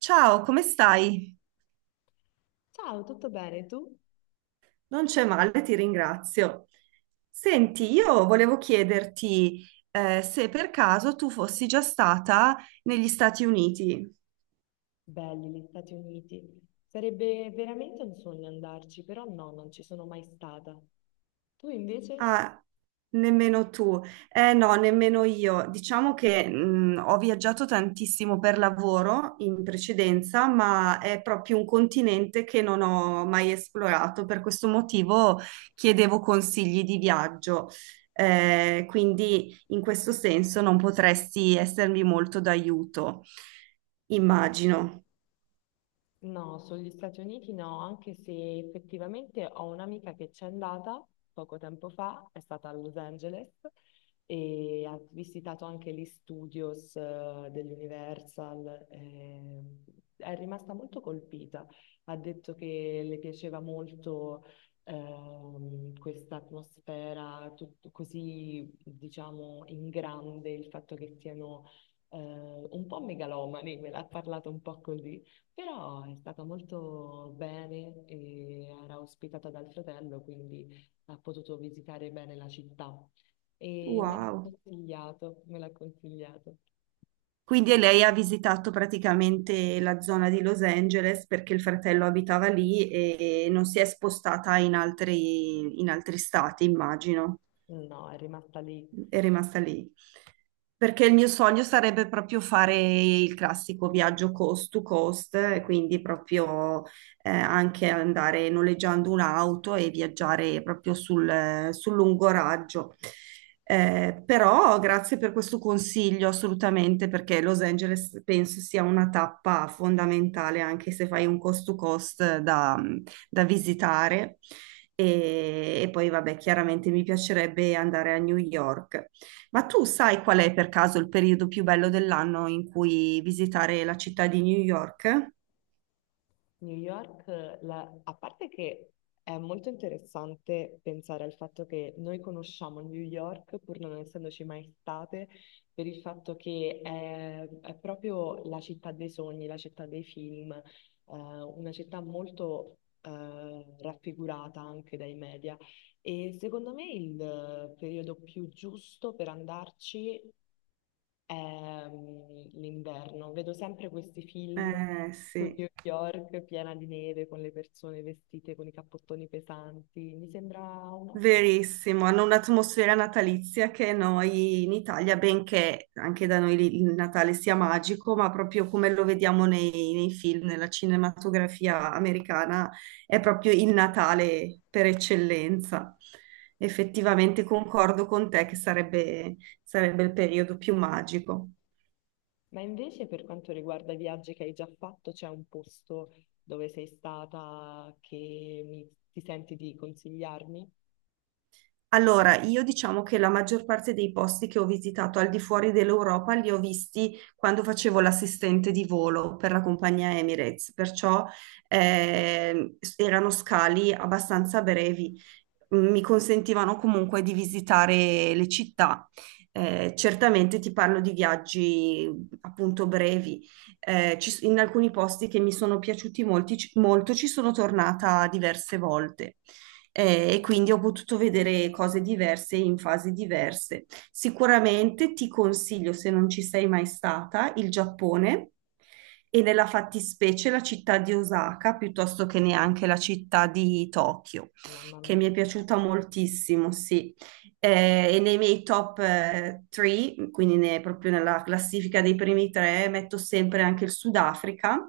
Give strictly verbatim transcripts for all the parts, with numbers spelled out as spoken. Ciao, come stai? Ciao, tutto bene? Tu? Non c'è male, ti ringrazio. Senti, io volevo chiederti eh, se per caso tu fossi già stata negli Stati Uniti. Belli gli Stati Uniti. Sarebbe veramente un sogno andarci, però no, non ci sono mai stata. Tu invece? Ah, nemmeno tu. Eh no, nemmeno io. Diciamo che mh, ho viaggiato tantissimo per lavoro in precedenza, ma è proprio un continente che non ho mai esplorato. Per questo motivo chiedevo consigli di viaggio. Eh, quindi in questo senso non potresti essermi molto d'aiuto, immagino. No, sugli Stati Uniti no, anche se effettivamente ho un'amica che c'è andata poco tempo fa, è stata a Los Angeles e ha visitato anche gli studios eh, dell'Universal. Eh, è rimasta molto colpita. Ha detto che le piaceva molto ehm, questa atmosfera tut- così, diciamo, in grande, il fatto che siano eh, un po' megalomani, me l'ha parlato un po' così, però è stata molto bene e era ospitata dal fratello, quindi ha potuto visitare bene la città. E me l'ha Wow. consigliato, me l'ha consigliato. Quindi lei ha visitato praticamente la zona di Los Angeles perché il fratello abitava lì e non si è spostata in altri, in altri stati, immagino No, è rimasta lì. è rimasta lì. Perché il mio sogno sarebbe proprio fare il classico viaggio coast to coast, eh, quindi proprio eh, anche andare noleggiando un'auto e viaggiare proprio sul, eh, sul lungo raggio. Eh, però grazie per questo consiglio assolutamente, perché Los Angeles penso sia una tappa fondamentale, anche se fai un coast to coast da, da visitare. E, e poi, vabbè, chiaramente mi piacerebbe andare a New York. Ma tu sai qual è per caso il periodo più bello dell'anno in cui visitare la città di New York? New York, la- a parte che è molto interessante pensare al fatto che noi conosciamo New York, pur non essendoci mai state, per il fatto che è, è proprio la città dei sogni, la città dei film, eh, una città molto eh, raffigurata anche dai media. E secondo me il eh, periodo più giusto per andarci ehm, l'inverno. Vedo sempre questi film Eh, su New sì. York piena di neve, con le persone vestite con i cappottoni pesanti. Mi sembra un'ottima. Verissimo, hanno un'atmosfera natalizia che noi in Italia, benché anche da noi lì il Natale sia magico, ma proprio come lo vediamo nei, nei film, nella cinematografia americana, è proprio il Natale per eccellenza. Effettivamente concordo con te che sarebbe, sarebbe il periodo più magico. Ma invece per quanto riguarda i viaggi che hai già fatto, c'è un posto dove sei stata che mi- ti senti di consigliarmi? Allora, io diciamo che la maggior parte dei posti che ho visitato al di fuori dell'Europa li ho visti quando facevo l'assistente di volo per la compagnia Emirates, perciò ehm, erano scali abbastanza brevi. Mm, Mi consentivano comunque di visitare le città. Eh, certamente ti parlo di viaggi appunto brevi. Eh, ci s- in alcuni posti che mi sono piaciuti molti- molto ci sono tornata diverse volte eh, e quindi ho potuto vedere cose diverse in fasi diverse. Sicuramente ti consiglio, se non ci sei mai stata, il Giappone e nella fattispecie la città di Osaka, piuttosto che neanche la città di Tokyo, Mamma che mia, mi che è bello. piaciuta moltissimo, sì. Eh, e nei miei top tre, quindi ne- proprio nella classifica dei primi tre, metto sempre anche il Sudafrica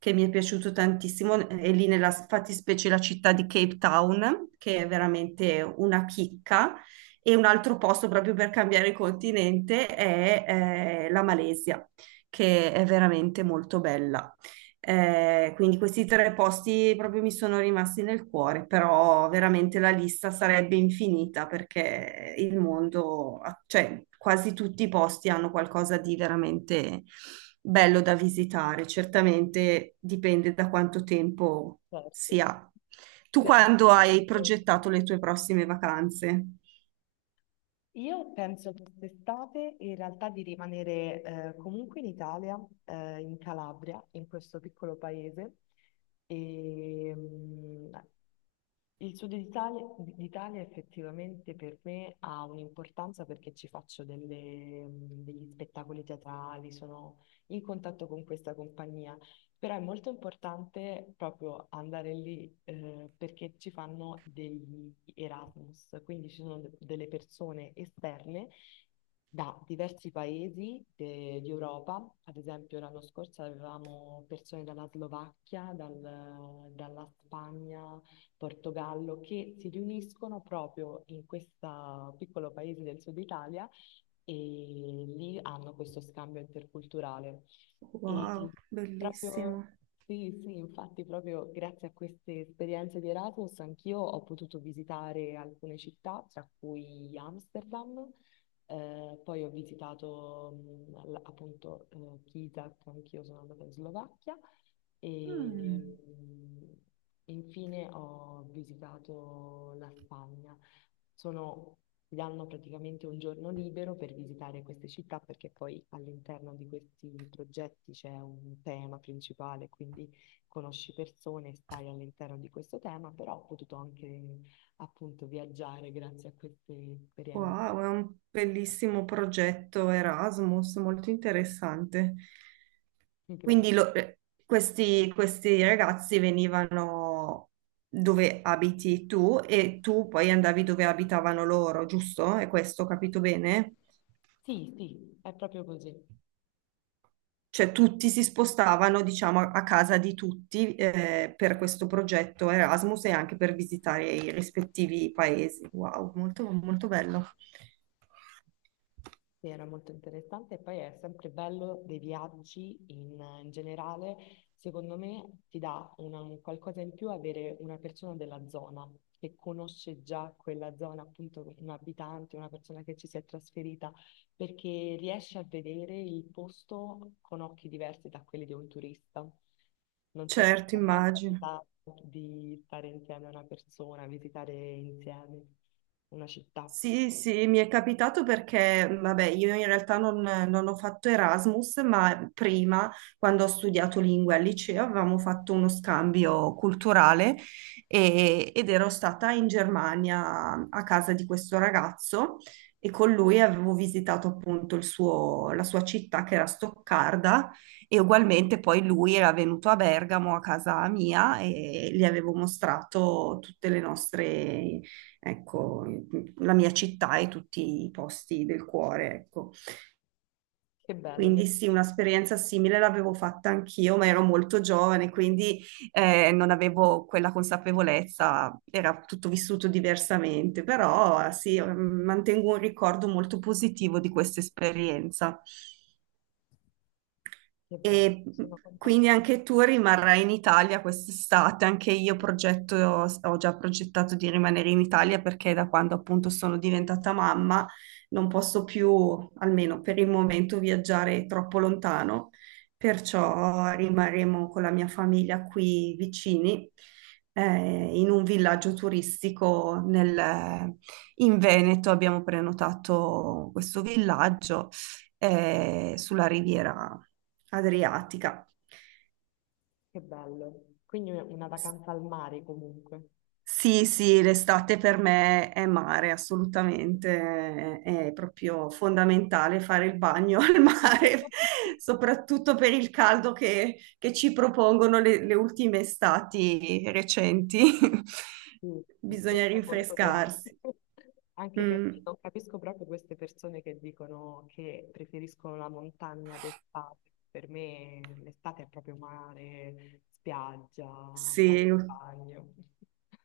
che mi è piaciuto tantissimo, eh, è lì nella fattispecie la città di Cape Town, che è veramente una chicca. E un altro posto proprio per cambiare continente è eh, la Malesia, che è veramente molto bella. Eh, quindi questi tre posti proprio mi sono rimasti nel cuore, però veramente la lista sarebbe infinita perché il mondo, cioè quasi tutti i posti hanno qualcosa di veramente bello da visitare. Certamente dipende da quanto tempo Certo. si ha. Tu Sì, a quando hai disposizione. progettato le tue prossime vacanze? Io penso quest'estate in realtà di rimanere eh, comunque in Italia, eh, in Calabria, in questo piccolo paese, e, mm, il Sud d'Italia d'Italia effettivamente per me ha un'importanza perché ci faccio delle- degli spettacoli teatrali, sono in contatto con questa compagnia, però è molto importante proprio andare lì eh, perché ci fanno degli Erasmus, quindi ci sono de- delle persone esterne da diversi paesi de- di Europa, ad esempio l'anno scorso avevamo persone dalla Slovacchia, dal- dalla Spagna, Portogallo, che si riuniscono proprio in questo piccolo paese del sud Italia e lì hanno questo scambio interculturale. E Wow, proprio, bellissimo. sì, sì, infatti proprio grazie a queste esperienze di Erasmus anch'io ho potuto visitare alcune città, tra cui Amsterdam, eh, poi ho visitato mh, la- appunto eh, Kizak, anch'io sono andata in Slovacchia e, Mm. infine ho visitato la Spagna. Sono, ti danno praticamente un giorno libero per visitare queste città perché poi all'interno di questi progetti c'è un tema principale, quindi conosci persone, stai all'interno di questo tema, però ho potuto anche appunto viaggiare grazie a queste esperienze. Wow, è un bellissimo progetto Erasmus, molto interessante. Quindi Grazie. lo- eh, questi, questi ragazzi venivano dove abiti tu e tu poi andavi dove abitavano loro, giusto? È questo, ho capito bene? Sì, sì, è proprio così. Cioè tutti si spostavano, diciamo, a a casa di tutti eh, per questo progetto Erasmus e anche per visitare i rispettivi paesi. Wow, molto, molto bello. Sì, era molto interessante e poi è sempre bello dei viaggi in, in generale. Secondo me ti dà una- un qualcosa in più avere una persona della zona che conosce già quella zona, appunto un abitante, una persona che ci si è trasferita, perché riesce a vedere il posto con occhi diversi da quelli di un turista. Non so se ti Certo, è mai immagino. capitato di stare insieme a una persona, visitare insieme una città. Sì, sì, mi è capitato perché, vabbè, io in realtà non, non ho fatto Erasmus, ma prima, quando ho studiato lingue al liceo, avevamo fatto uno scambio culturale e- ed ero stata in Germania a casa di questo ragazzo e con lui avevo visitato appunto il suo- la sua città che era Stoccarda e ugualmente poi lui era venuto a Bergamo a casa mia e gli avevo mostrato tutte le nostre ecco, la mia città e tutti i posti del cuore, ecco. Che bello, lì. Quindi sì, un'esperienza simile l'avevo fatta anch'io, ma ero molto giovane, quindi eh, non avevo quella consapevolezza, era tutto vissuto diversamente, però sì, mantengo un ricordo molto positivo di questa esperienza. Che bello, E sono contenta quindi che... anche tu rimarrai in Italia quest'estate, anche io progetto, ho già progettato di rimanere in Italia perché da quando appunto sono diventata mamma non posso più, almeno per il momento, viaggiare troppo lontano, perciò rimarremo con la mia famiglia qui vicini, eh, in un villaggio turistico nel- in Veneto abbiamo prenotato questo villaggio eh, sulla riviera Adriatica. Che bello. Quindi una una S- vacanza al mare comunque. Sì, sì, l'estate per me è mare, assolutamente, è è proprio fondamentale fare il bagno al mare, soprattutto per il caldo che, che ci propongono le, le ultime estati recenti. Sì, Bisogna questo è molto vero. rinfrescarsi. Anche perché Mm, non capisco proprio queste persone che dicono che preferiscono la montagna d'estate. Per me l'estate è proprio mare, spiaggia, fare sì. il bagno.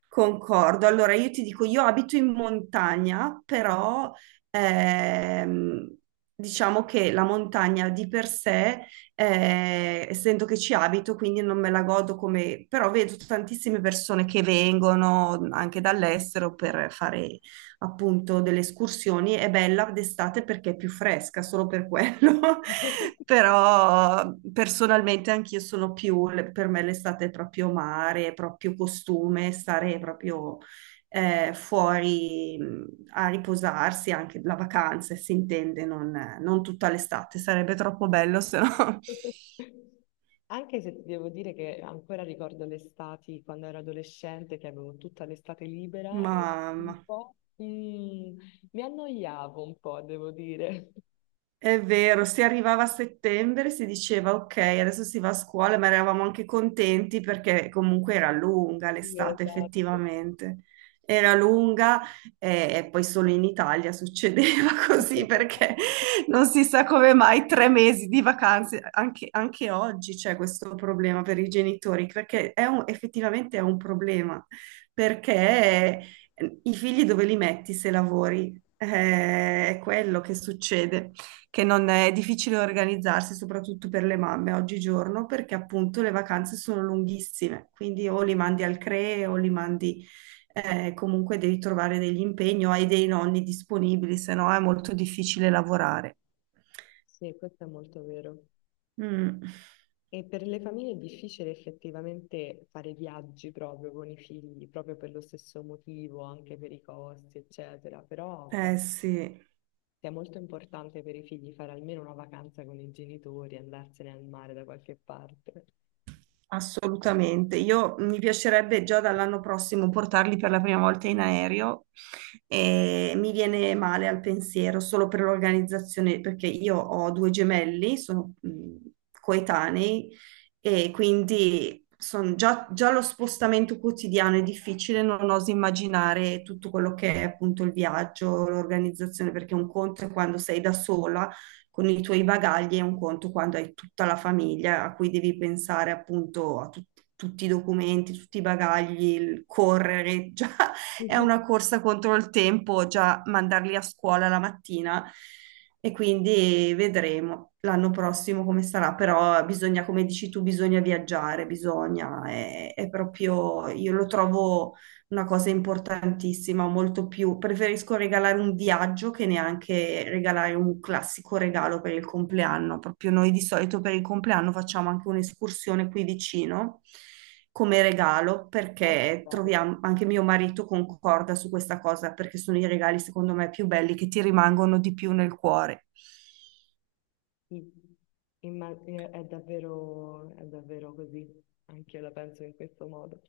Concordo. Allora, io ti dico, io abito in montagna, però ehm, diciamo che la montagna di per sé, eh, essendo che ci abito, quindi non me la godo come, però vedo tantissime persone che vengono anche dall'estero per fare appunto delle escursioni. È bella d'estate perché è più fresca, solo per quello. Però personalmente anch'io sono più, per me l'estate è proprio mare, è proprio costume, stare proprio eh, fuori mh, a riposarsi, anche la vacanza, si intende, non, non tutta l'estate, sarebbe troppo bello se no. Anche se ti devo dire che ancora ricordo l'estate quando ero adolescente, che avevo tutta l'estate libera Ma, e un ma po' mm, mi annoiavo un po', devo dire. È vero, si arrivava a settembre, si diceva ok, adesso si va a scuola, ma eravamo anche contenti perché comunque era lunga Sì, l'estate esatto. effettivamente. Era lunga eh, e, poi solo in Italia succedeva così perché non si sa come mai tre mesi di vacanze, anche, anche oggi c'è questo problema per i genitori, perché è un- effettivamente è un problema, perché eh, i figli dove li metti se lavori? Eh, è quello che succede che non è difficile organizzarsi, soprattutto per le mamme oggigiorno, perché appunto le vacanze sono lunghissime, quindi o li mandi al CRE o li mandi eh, comunque devi trovare degli impegni o hai dei nonni disponibili, se no è molto difficile lavorare. Sì, questo è molto vero. Mm. E per le famiglie è difficile effettivamente fare viaggi proprio con i figli, proprio per lo stesso motivo, anche per i costi, eccetera. Però beh, Eh sì. sia molto importante per i figli fare almeno una vacanza con i genitori, andarsene al mare da qualche parte. Assolutamente, io mi piacerebbe già dall'anno prossimo portarli per la prima volta in aereo e mi viene male al pensiero solo per l'organizzazione, perché io ho due gemelli, sono mh, coetanei e quindi son- già, già lo spostamento quotidiano è difficile, non oso immaginare tutto quello che è appunto il viaggio, l'organizzazione, perché un conto è quando sei da sola con i tuoi bagagli è un conto quando hai tutta la famiglia a cui devi pensare appunto a tut- tutti i documenti, tutti i bagagli, il correre, già è una corsa contro il tempo, già mandarli a scuola la mattina e quindi vedremo l'anno prossimo come sarà, però bisogna, come dici tu, bisogna viaggiare, bisogna, è, è proprio, io lo trovo una cosa importantissima, molto più. Preferisco regalare un viaggio che neanche regalare un classico regalo per il compleanno. Proprio noi di solito per il compleanno facciamo anche un'escursione qui vicino come regalo, Beh, che perché bello. troviamo, anche mio marito concorda su questa cosa, perché sono i regali secondo me più belli che ti rimangono di più nel cuore. Mm. Imma- è è davvero, è davvero così, anche io la penso in questo modo.